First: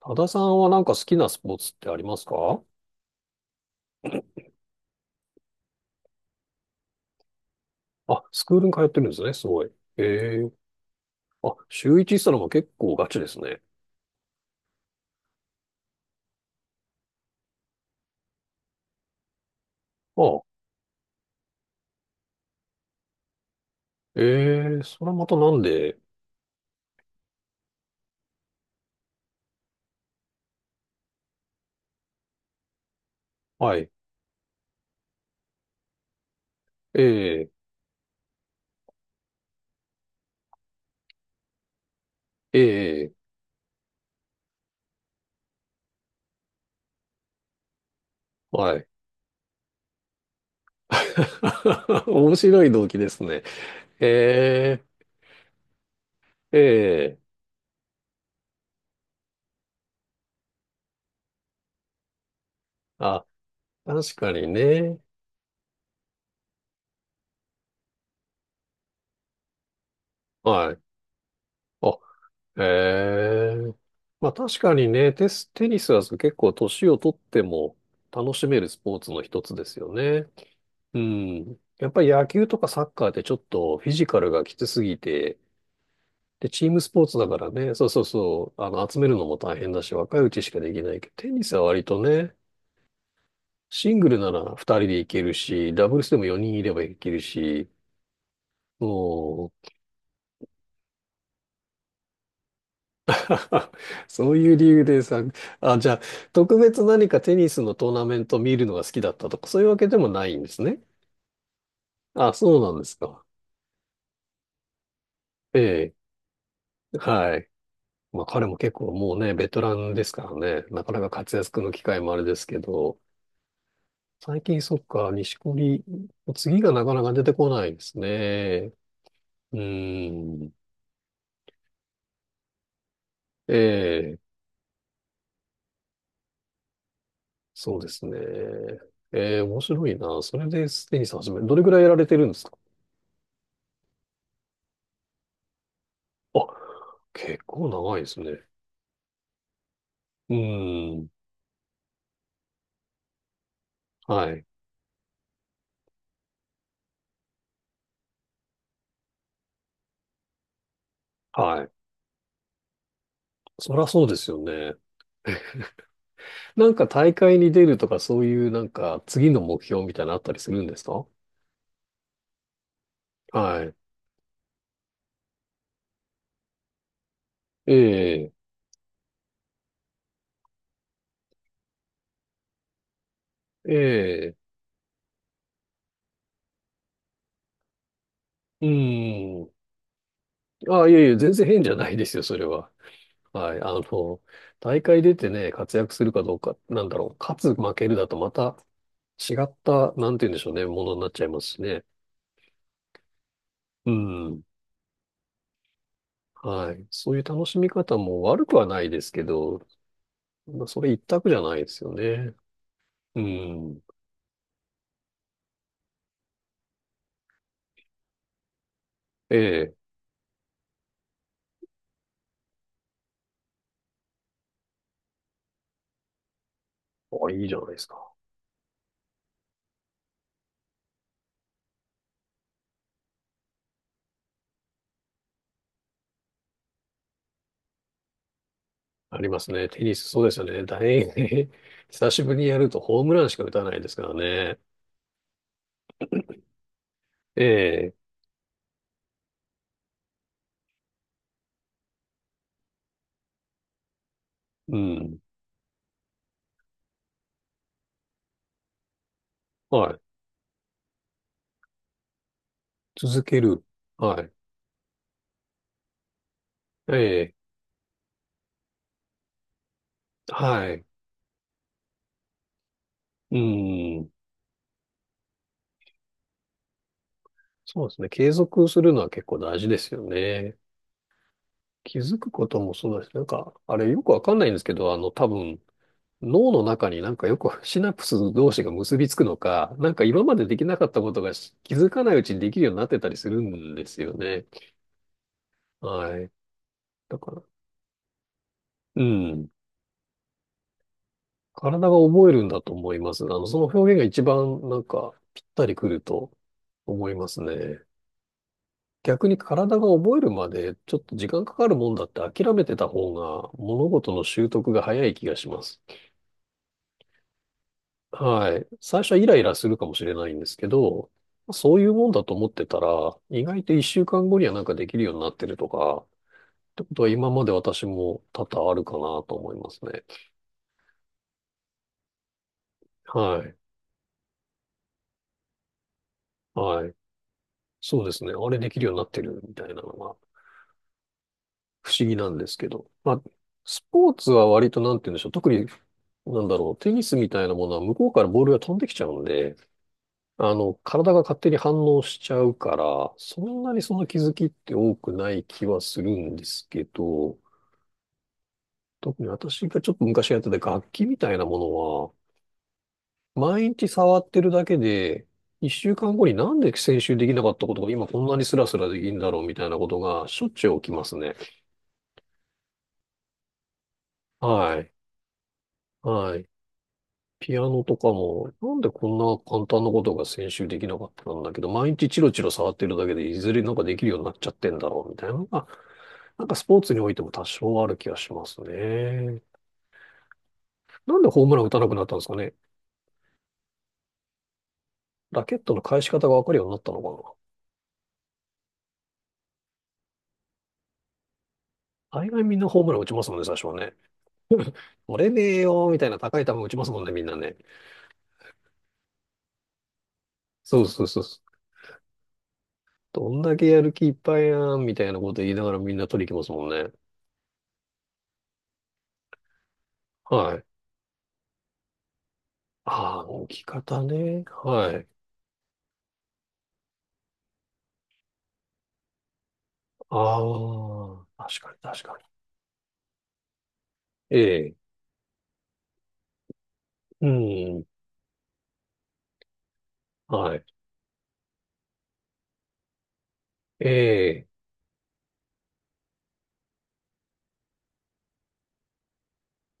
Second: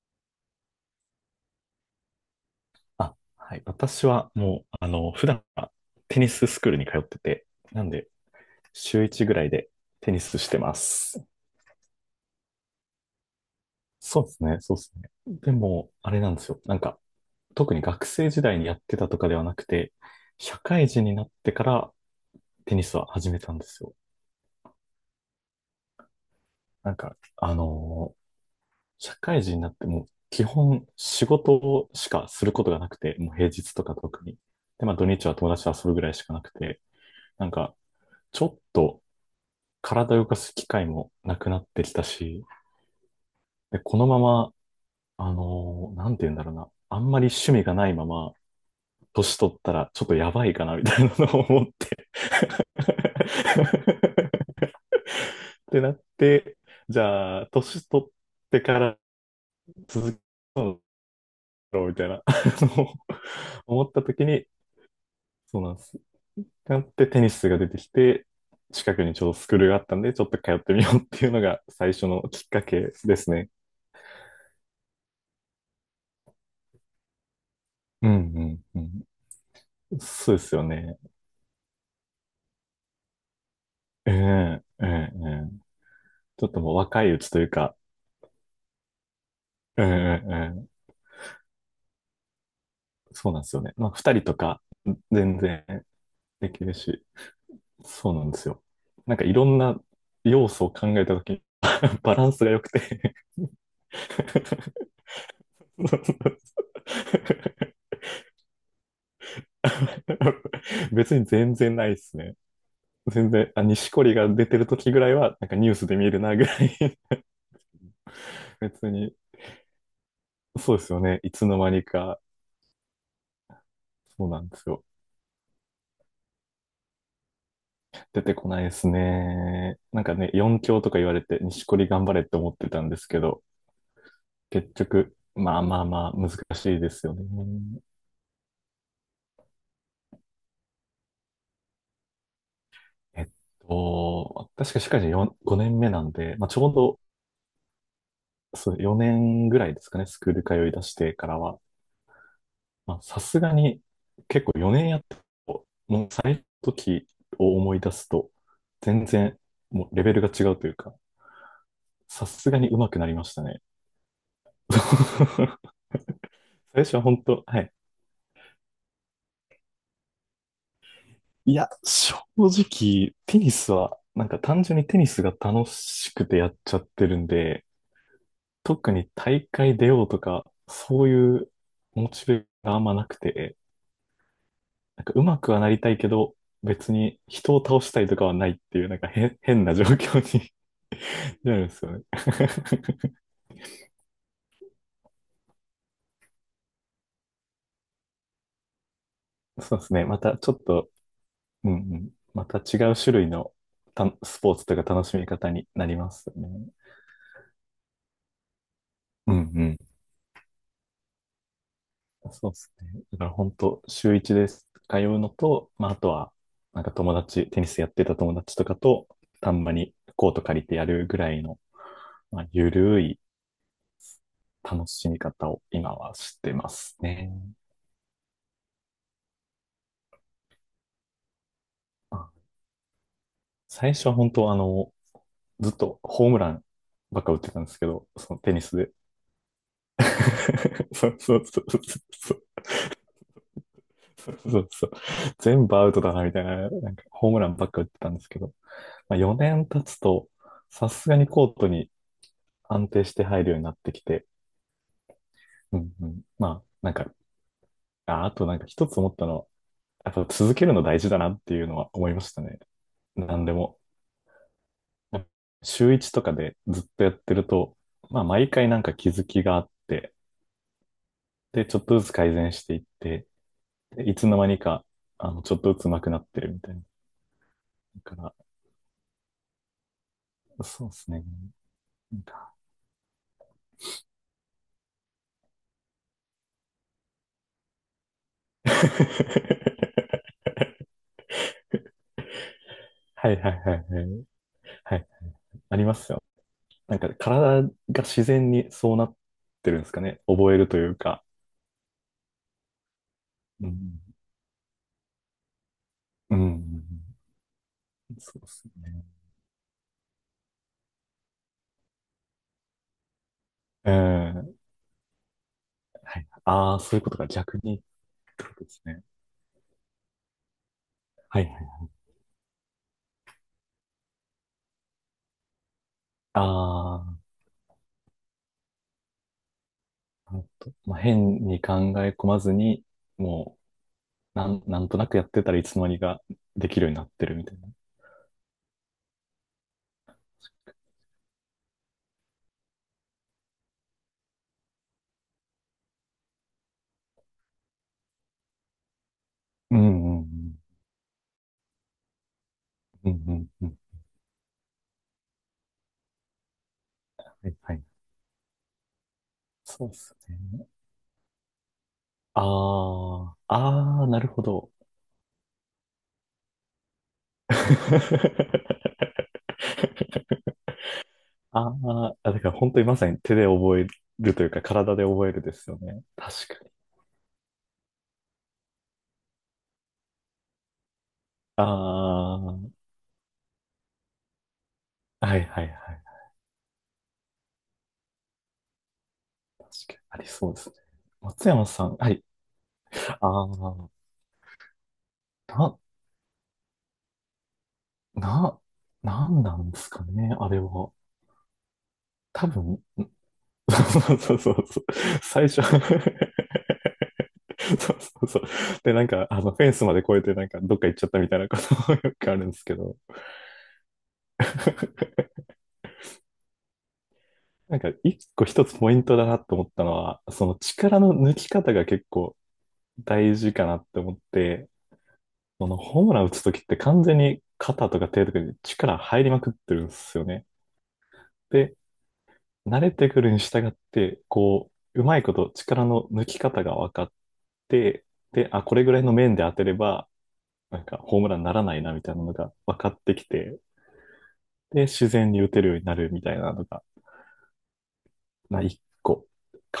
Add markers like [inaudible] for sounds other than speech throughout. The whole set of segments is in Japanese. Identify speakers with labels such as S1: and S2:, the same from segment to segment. S1: 多田さんはなんか好きなスポーツってありますか？
S2: あ、はい。私はもう、普段はテニススクールに通ってて、なんで、
S1: あ、スクールに通ってる
S2: 週
S1: んです
S2: 1
S1: ね、
S2: ぐら
S1: す
S2: い
S1: ご
S2: で
S1: い。え
S2: テニスし
S1: え。
S2: てます。
S1: あ、週一したのも結構ガチですね。
S2: そうですね、そうですね。でも、あれなんですよ。なんか、特に学生時代にやってたとかではなくて、
S1: あ、
S2: 社会人になってからテニスは始めたんですよ。
S1: ええそれはまたなんで？
S2: なんか、社会人になっても、基本仕事しかすることがなくて、もう平日
S1: は
S2: と
S1: い、
S2: か特に。で、まあ土日は友達と遊ぶぐらいしかなくて、な
S1: ええ
S2: んか、ちょっと体を動かす機会もなくなってきたし、
S1: ええ
S2: で、このまま、なんて言うんだろうな、あんまり趣味がないまま、
S1: はい。
S2: 年取ったらちょっとやばいかな、みたいなのを思って。
S1: [laughs] 面白い動機ですね。
S2: [laughs]
S1: え
S2: ってなって、じ
S1: えええ
S2: ゃあ、年取ってから続けろ、みたいな、[laughs] の
S1: あ、
S2: 思っ
S1: 確
S2: た時
S1: か
S2: に、
S1: にね。
S2: そうなんです。なってテニスが出てきて、近くにちょうどスクールがあったんで、ちょっと通っ
S1: は
S2: て
S1: い。
S2: みようっていうのが最
S1: あ、
S2: 初のきっかけで
S1: え
S2: すね。
S1: えまあ確かにね、テニスは結構年をとっても
S2: うん
S1: 楽しめる
S2: う
S1: ス
S2: んう
S1: ポー
S2: ん。
S1: ツの一つですよね。
S2: そうですよ
S1: う
S2: ね。
S1: ん。やっぱり野球とかサッカーってちょっとフィジ
S2: え
S1: カルがき
S2: え
S1: つす
S2: えええ
S1: ぎ
S2: え。
S1: て、
S2: ちょ
S1: で、
S2: っと
S1: チー
S2: もう
S1: ムスポ
S2: 若
S1: ー
S2: い
S1: ツ
S2: う
S1: だ
S2: ち
S1: か
S2: という
S1: らね、
S2: か、
S1: そうそうそう、集めるのも大変だ
S2: ええ
S1: し、若いうちしかで
S2: ええ。
S1: きないけど、テニスは割とね、
S2: そうなんですよね。まあ、
S1: シング
S2: 二
S1: ル
S2: 人
S1: な
S2: と
S1: ら
S2: か、
S1: 2人でいける
S2: 全然
S1: し、ダブルスでも
S2: で
S1: 4人い
S2: き
S1: れ
S2: る
S1: ばい
S2: し、
S1: けるし、
S2: そうなんですよ。なんかいろ
S1: も
S2: ん
S1: う、
S2: な要素を考えたときに、[laughs] バランスが良くて。
S1: [laughs] そういう理由でさ、あ、じゃあ、
S2: [laughs]
S1: 特別何かテニスのトーナメント見るのが好きだったとか、そういうわけでもないんですね。
S2: 別に全然ないです
S1: あ、
S2: ね。
S1: そうなんですか。
S2: 全然、あ、錦織が出てるときぐらいは、なんか
S1: え
S2: ニュースで
S1: え。
S2: 見るなぐらい。
S1: はい。まあ彼も
S2: [laughs]
S1: 結
S2: 別
S1: 構
S2: に、
S1: もうね、ベテランですからね、
S2: そう
S1: な
S2: で
S1: か
S2: す
S1: な
S2: よ
S1: か
S2: ね。い
S1: 活
S2: つの
S1: 躍
S2: 間
S1: の
S2: に
S1: 機会もあ
S2: か、
S1: れですけど、
S2: そうな
S1: 最
S2: んで
S1: 近
S2: す
S1: そっ
S2: よ。
S1: か、錦織、次がなかなか出てこないです
S2: 出てこないで
S1: ね。
S2: す
S1: う
S2: ね。なんかね、
S1: ん。
S2: 4強とか言われて、錦織頑張れって思ってたんですけど、
S1: ええ、
S2: 結局、まあまあまあ、難しいですよね。
S1: そうですね。ええ、面白いな。それでテニス始め、どれぐらいやられてるんですか？
S2: えっ確か社会人4 5年目なんで、
S1: あ、
S2: まあ、ちょうど
S1: 結構長いですね。
S2: そう4年ぐらいですかね、スク
S1: う
S2: ール通い出し
S1: ん。
S2: てからは。まあ、さすがに、
S1: はい。
S2: 結構4年やっても、もう最初の時を思い出すと、全然、もうレベルが違うというか、
S1: はい。
S2: さすがに上手くなりましたね。
S1: そりゃそうですよね。
S2: [laughs]
S1: なん
S2: 最
S1: か
S2: 初は
S1: 大
S2: 本
S1: 会
S2: 当、
S1: に
S2: は
S1: 出
S2: い、
S1: るとか、そういうなんか次の目標みたいなのあったりするんですか？
S2: いや、正直、テニ
S1: は
S2: ス
S1: い。
S2: は、なんか単純にテニスが楽しくてやっちゃってるんで、
S1: ええ
S2: 特に大会出ようとか、そういうモチベがあんまなくて、
S1: ええ、
S2: なんか上手くはなりたいけど、別に人を倒したいとかはないっ
S1: う
S2: ていう、なんか変、
S1: ん。
S2: 変な状況に
S1: あ、いやいや、全
S2: [laughs]
S1: 然
S2: な
S1: 変
S2: るん
S1: じ
S2: で
S1: ゃ
S2: す
S1: な
S2: よ
S1: い
S2: ね。
S1: ですよ、それは。はい。大会出てね、活躍するかどうか、なんだろう、勝つ、負けるだとまた違っ
S2: [laughs] そうで
S1: た、
S2: すね。
S1: なん
S2: ま
S1: て言う
S2: た
S1: んでし
S2: ち
S1: ょ
S2: ょ
S1: う
S2: っ
S1: ね、も
S2: と、
S1: のになっちゃいますし
S2: うんう
S1: ね。
S2: ん、また違う種類の
S1: う
S2: たス
S1: ん。
S2: ポーツとか楽しみ方になりますよね。
S1: はい。そういう楽しみ方も悪くはないですけ
S2: うんう
S1: ど、
S2: ん。
S1: まあそれ一択じゃないですよね。
S2: そうですね。だ
S1: う
S2: から本
S1: ん。
S2: 当、週一です。通うのと、まあ、あとは、なんか友達、テニスやってた友達とかと、
S1: え
S2: たんま
S1: え。
S2: にコート借りてやるぐらいの、まあ、ゆるい楽しみ方を今はしてます
S1: あ、
S2: ね。
S1: いいじゃないですか。
S2: まあ最初は本当、ずっとホームランばっか打ってたんですけど、そのテニスで。
S1: ありますね。テニス、そうですよね。
S2: [laughs]
S1: 大
S2: そうそう
S1: 変
S2: そうそう
S1: [laughs] 久しぶ
S2: そ
S1: り
S2: う。
S1: にやるとホームランしか打たないですから
S2: そ
S1: ね。
S2: うそう。全部アウトだな、みたいな、なんかホーム
S1: え
S2: ランばっか打っ
S1: え。
S2: てたんですけど、まあ、4年経つと、さすがにコートに安定して入るようになってきて、
S1: うん。
S2: うんうん、まあ、なんか、あ、あとなんか一つ思ったのは、
S1: はい。
S2: やっぱ続けるの大事だなっていうのは思いましたね。
S1: 続
S2: な
S1: け
S2: んで
S1: る。
S2: も。
S1: はい。
S2: 週一とかでずっ
S1: え
S2: とやって
S1: え。
S2: ると、まあ、毎回なんか気づきがあって、
S1: はい。
S2: で、ちょっとずつ改善していって、
S1: う
S2: で
S1: ん。
S2: いつの間にか、ちょっとずつ上手くなってるみたいな。
S1: そうですね。
S2: だ
S1: 継
S2: か
S1: 続するのは結構大事ですよね。
S2: ら、そうですね。
S1: 気づくこともそうだし、なんか、あれよくわかんないんですけど、多分、脳の中になんかよくシナプス同士が結びつくのか、なんか
S2: [laughs]
S1: 今までできなかったことがし気づかないうちにできるようになってたりす
S2: は
S1: る
S2: いはい
S1: ん
S2: はい
S1: で
S2: は
S1: すよ
S2: い。
S1: ね。
S2: はい。あります
S1: は
S2: よ。
S1: い。
S2: なんか
S1: だから、
S2: 体が自然にそう
S1: う
S2: なっ
S1: ん。
S2: てるんですかね。覚えるというか。
S1: 体が覚えるんだと思います。その
S2: う
S1: 表現
S2: ん。
S1: が一番なんかぴったりくると
S2: うん。
S1: 思いますね。
S2: そうですね。
S1: 逆に体が覚えるまでちょっと時間かかるもんだって諦めてた方が物
S2: う
S1: 事の習
S2: ん。
S1: 得が早い気がします。
S2: はい。ああ、そういうことか。逆にってこ
S1: は
S2: と
S1: い。
S2: です
S1: 最
S2: ね。
S1: 初はイライラするかもしれないんですけど、
S2: はいは
S1: そうい
S2: い。
S1: うもんだと思ってたら、意外と一週間後にはなんかできるようになってるとか、ってこと
S2: あ
S1: は
S2: あ、
S1: 今まで私も多々あるかなと思いますね。
S2: なるほど。まあ、変に考え込まずに、
S1: はい。
S2: もう、なんとなくやってたらいつの間にかでき
S1: は
S2: るよう
S1: い。
S2: になってるみたいな。
S1: そうですね。あれできるようになってるみたいなのが不思議なんですけど。まあ、スポーツは割となんて言うんでしょう。特に、なんだろう。テニスみたいなものは向こうからボールが飛んできちゃうんで、
S2: うんうん
S1: 体が勝手に反応しちゃうか
S2: うん。
S1: ら、
S2: う
S1: そ
S2: ん
S1: ん
S2: うんう
S1: な
S2: ん。
S1: にその気づきって多くない気はするんですけど、
S2: はいはい。
S1: 特に私が
S2: そう
S1: ちょ
S2: で
S1: っと
S2: す
S1: 昔やって
S2: ね。
S1: た楽器みたいなものは、
S2: ああ、
S1: 毎日
S2: ああ、
S1: 触
S2: な
S1: っ
S2: る
S1: て
S2: ほ
S1: るだ
S2: ど。
S1: けで、一週間後になんで先週できなかったことが今こんなにスラスラできるん
S2: [laughs]
S1: だろうみたいなことがしょっちゅう起きますね。
S2: あーあ、だから本当にまさに手で覚えるというか
S1: はい。
S2: 体で覚えるですよね。
S1: はい。
S2: 確か。
S1: ピアノとかも、なんでこんな簡単なことが先週できなかったんだけ
S2: あ
S1: ど、毎日チロ
S2: あ、
S1: チロ
S2: は
S1: 触ってるだけで、いずれなんかできるようになっちゃってんだろう、みた
S2: い
S1: い
S2: は
S1: な
S2: い
S1: の
S2: は
S1: が、
S2: い。
S1: なんかスポーツにおいても多少ある気がしますね。
S2: 確かにありそうですね。
S1: なんでホー
S2: 松
S1: ムラン
S2: 山
S1: 打た
S2: さ
S1: なく
S2: ん、
S1: なっ
S2: は
S1: たんで
S2: い。
S1: すかね。
S2: ああ、
S1: ラケット
S2: な、
S1: の返し方がわかるようになったのか
S2: な、なんなんですかね、あれは。
S1: な。大概
S2: 多
S1: みんな
S2: 分、
S1: ホ
S2: ん。
S1: ームラン打ちますもんね、最初
S2: [laughs]
S1: はね。
S2: そうそうそうそう。
S1: 折れね
S2: 最
S1: え
S2: 初。
S1: よ、みたいな高い球
S2: [laughs]
S1: 打ちますもんね、みんなね。
S2: そうそうそう。で、なんか、フェンスまで越えて、なんか、どっ
S1: そう
S2: か行っ
S1: そ
S2: ちゃ
S1: う
S2: った
S1: そう
S2: み
S1: そ
S2: たいな
S1: う。
S2: ことも、 [laughs] よくあるんですけど、
S1: どんだけやる気いっぱいやん、みたいなこと言いながらみんな取りに行きますもんね。
S2: なんか、一つポイントだなと思ったのは、そ
S1: は
S2: の
S1: い。
S2: 力の抜き方が結構
S1: ああ、
S2: 大事
S1: 置き
S2: かなって
S1: 方
S2: 思っ
S1: ね。
S2: て、
S1: はい。
S2: このホームラン打つときって完全に肩とか手とかに力入りまくってるんですよね。
S1: ああ、確か
S2: で、
S1: に確かに。
S2: 慣れてくるに従って、
S1: え
S2: こ
S1: え、
S2: う、うまいこと力の抜き方が分かっ
S1: うん、
S2: て、で、あ、これぐらいの面で当てれば、
S1: はい。
S2: なんかホームランにならないなみたいなのが分かってきて、
S1: ええ、
S2: で、自然に打てるようになるみたいなのが、まあ、一個、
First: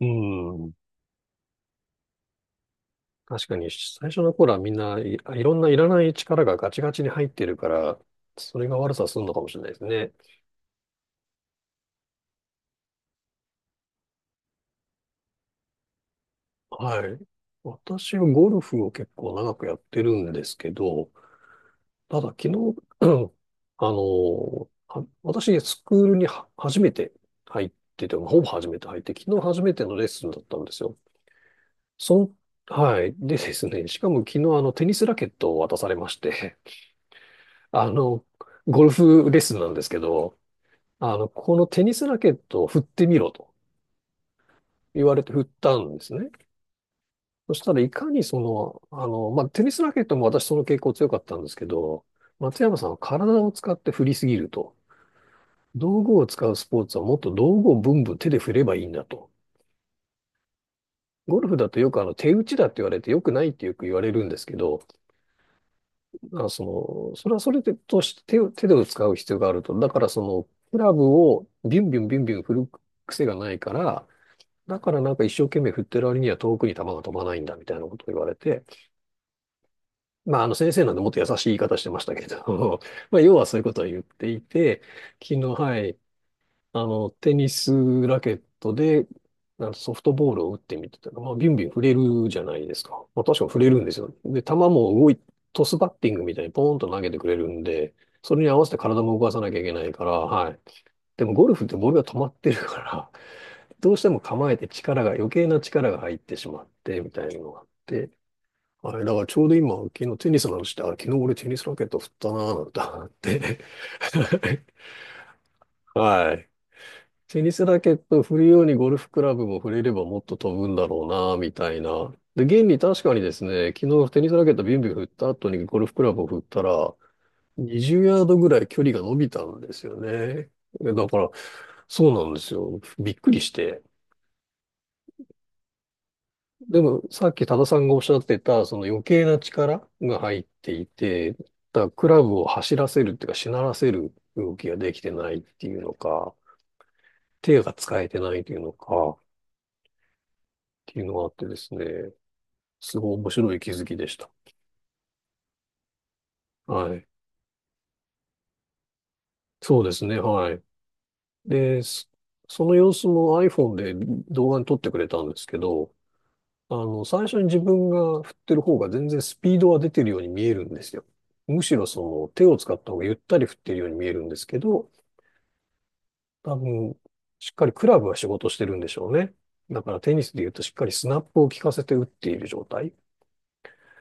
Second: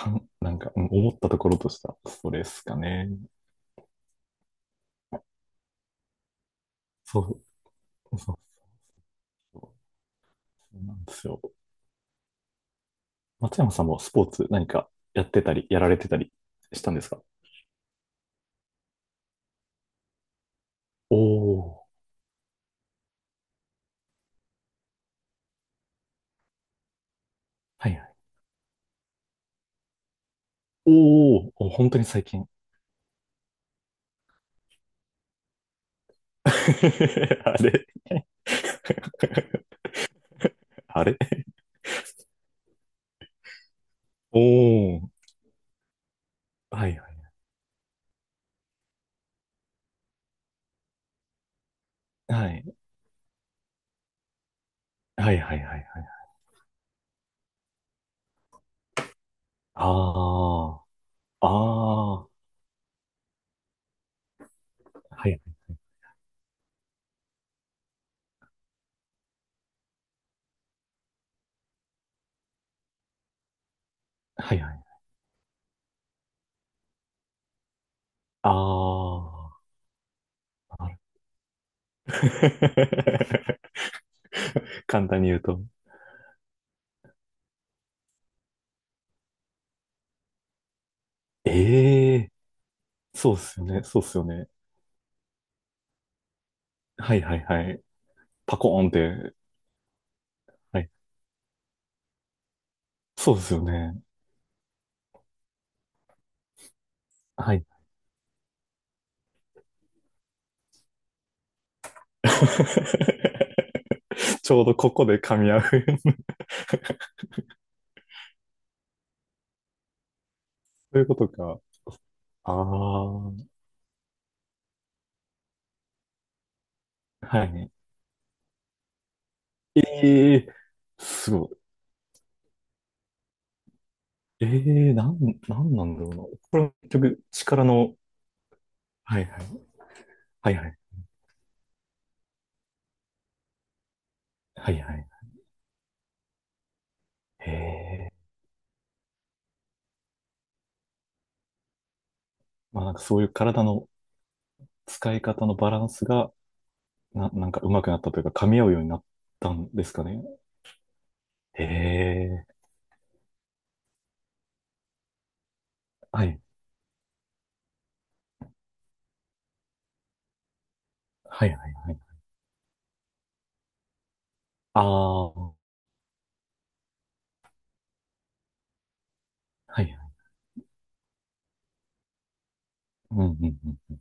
S1: う
S2: ん、なん
S1: ん。
S2: か、うん思ったところとしたストレスかね。
S1: 確かに、最初の頃はみんないいろんないらない力がガチガチに入っ
S2: そ
S1: てるから、
S2: う、そう、
S1: それが悪さするのかもしれないです
S2: そ
S1: ね。
S2: うなんですよ。松山さんもスポーツ何かやってたり、やられてたりしたんで
S1: は
S2: す
S1: い。
S2: か？
S1: 私はゴルフを結構長くやってるんですけど、
S2: おお、
S1: ただ昨日、[clears throat] 私、スクールには初めて入っ
S2: はいは
S1: てて、
S2: い。
S1: ほぼ初めて入って、昨日初めてのレッスンだったんですよ。
S2: おーお、本当に
S1: そ
S2: 最近。
S1: はい。でですね、[laughs] しかも昨日テニスラケットを渡されまし
S2: [laughs]
S1: て、
S2: あ
S1: [laughs]
S2: れ。
S1: あの、
S2: [laughs]
S1: ゴルフレッスンなんですけど、
S2: あれ。
S1: このテニスラケットを振ってみろと
S2: お
S1: 言
S2: お、
S1: われて振ったんですね。
S2: はいはい。
S1: そしたらいかにまあ、テニスラケットも私その傾向強かったんですけど、
S2: は
S1: 松山
S2: い。
S1: さんは体を使って振りすぎると。
S2: はいはいはいはい。
S1: 道具を使うスポーツはもっと道具をブンブン手で振ればいいんだと。
S2: あ
S1: ゴル
S2: あ、あ
S1: フだとよく
S2: あ、は
S1: 手打ちだって言われてよくないってよく言われるんですけど、
S2: い
S1: だからそれはそれでとして手で使う必要があると。だからクラブをビュンビュンビュンビュン振る癖がないから、
S2: はいは
S1: だ
S2: い。
S1: からなんか一生懸命振ってる割には遠くに球が飛ばないんだみたいなことを言われて、
S2: あ
S1: まああの先
S2: あ、
S1: 生なんでもっと優しい言い方してましたけど、[laughs] まあ要はそういうことを言っていて、
S2: [laughs] 簡単に
S1: 昨
S2: 言
S1: 日、
S2: うと。
S1: はい、テニスラケットで、なんかソフトボールを打ってみてたら、まあ、ビュンビュン振れ
S2: え
S1: る
S2: え
S1: じゃないですか。
S2: ー、
S1: まあ、
S2: そうっ
S1: 確かに振
S2: すよ
S1: れる
S2: ね、
S1: んです
S2: そうっ
S1: よ。
S2: すよ
S1: で、
S2: ね。
S1: 球も動い、トスバッティングみたいにポーンと投げ
S2: は
S1: て
S2: い
S1: くれ
S2: はい
S1: る
S2: は
S1: ん
S2: い。
S1: で、それに合
S2: パ
S1: わせて
S2: コーンっ
S1: 体も動か
S2: て、
S1: さなきゃいけないから、はい。
S2: はい。
S1: でもゴルフってボールが止まってるから、
S2: そうっすよ
S1: どう
S2: ね。
S1: しても構えて余計な力が入ってしまって、みたいなの
S2: は
S1: があ
S2: い。
S1: って、はい。だからちょうど今、昨日テニスの話して、あ、昨日俺テニスラケット振っ
S2: [laughs]
S1: たなぁなんて思って、
S2: ちょうどこ
S1: [laughs]
S2: こで噛み合う。
S1: はい。テニスラケットを振るようにゴルフクラブも振れればもっと飛ぶんだ
S2: そうい
S1: ろ
S2: うこと
S1: うな、み
S2: か。
S1: たいな。で、
S2: ああ、
S1: 現に確かにで
S2: は
S1: すね、昨日テニスラケットビュンビュン振った後にゴルフクラブを振ったら、
S2: いね。
S1: 20ヤードぐらい距離が伸びたんで
S2: え
S1: すよ
S2: え
S1: ね。
S2: ー、
S1: でだから、
S2: すご
S1: そうなんですよ。びっくりして。
S2: い。ええー、なんなんだろうな。これ
S1: で
S2: 結
S1: も、
S2: 局、
S1: さっき多
S2: 力
S1: 田さんが
S2: の、
S1: おっしゃってた、その余
S2: は
S1: 計
S2: い
S1: な
S2: はい。
S1: 力が入っ
S2: はいは
S1: て
S2: い。
S1: いて、だからクラブを走らせるっていうか、しならせる動き
S2: は
S1: が
S2: い
S1: で
S2: は
S1: き
S2: い。
S1: てないっていうのか、
S2: え
S1: 手が使え
S2: えー、
S1: てないっていうのか、っていうのがあってですね。
S2: まあなん
S1: す
S2: か
S1: ごい
S2: そういう
S1: 面白い
S2: 体
S1: 気づ
S2: の
S1: きでした。
S2: 使い方のバランスが、
S1: はい。
S2: なんか上手くなったというか、噛み合うようになったん
S1: そ
S2: で
S1: うで
S2: すか
S1: すね。
S2: ね。
S1: はい。
S2: え
S1: で、
S2: え
S1: そ
S2: ー、
S1: の様子も iPhone で動画に撮ってくれたんですけど、
S2: はい。
S1: 最初に自分が振ってる方が全然スピードは出てるように見えるんですよ。
S2: はいはい
S1: むしろ
S2: はい。
S1: その手を使った方がゆったり振ってるように見えるんですけ
S2: あ
S1: ど、
S2: あ、は
S1: 多分、しっかりクラブは仕事してるんでしょうね。だ
S2: いはい。
S1: からテニスで言うとしっかりスナップを効かせて打っている状態。
S2: うんうん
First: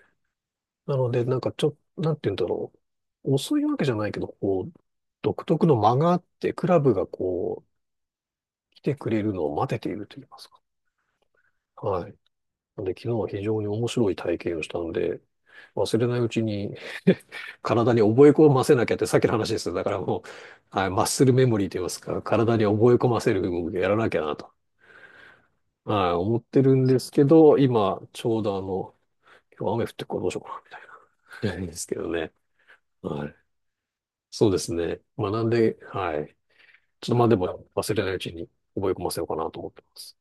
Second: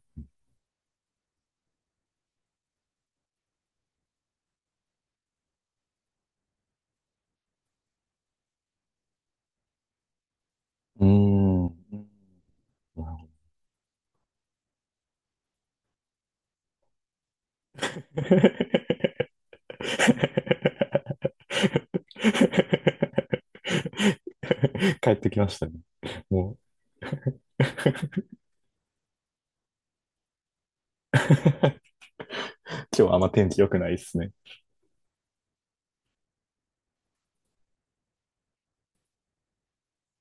S1: なので、なんかちょ、なんて言うんだろう。遅いわけじゃないけど、こう、独特の間があって、クラブがこう、来てくれるのを待てていると言いますか。
S2: うん。うー
S1: は
S2: ん。
S1: い。なので、昨日
S2: なるほ
S1: は
S2: ど。
S1: 非常に面白い体験をしたので、忘れないうちに [laughs] 体に覚え込ませなきゃって、さっきの
S2: [laughs]
S1: 話ですよ。だからもう、はい、マッスルメモリー
S2: [laughs]
S1: と言いますか、体に覚え込ませる動きをやらなきゃなと、
S2: 帰ってきましたね。
S1: はい、思っ
S2: もう。
S1: てるんですけど、今、ちょうど今日雨降ってるからどうしようかな、みたいな、[laughs] です
S2: [laughs]
S1: けどね。
S2: 今日はあん
S1: は
S2: ま
S1: い。
S2: 天気良くないですね。
S1: そうですね。学んで、はい。ちょっとまあでも忘れないうちに覚え込ませようかなと思ってます。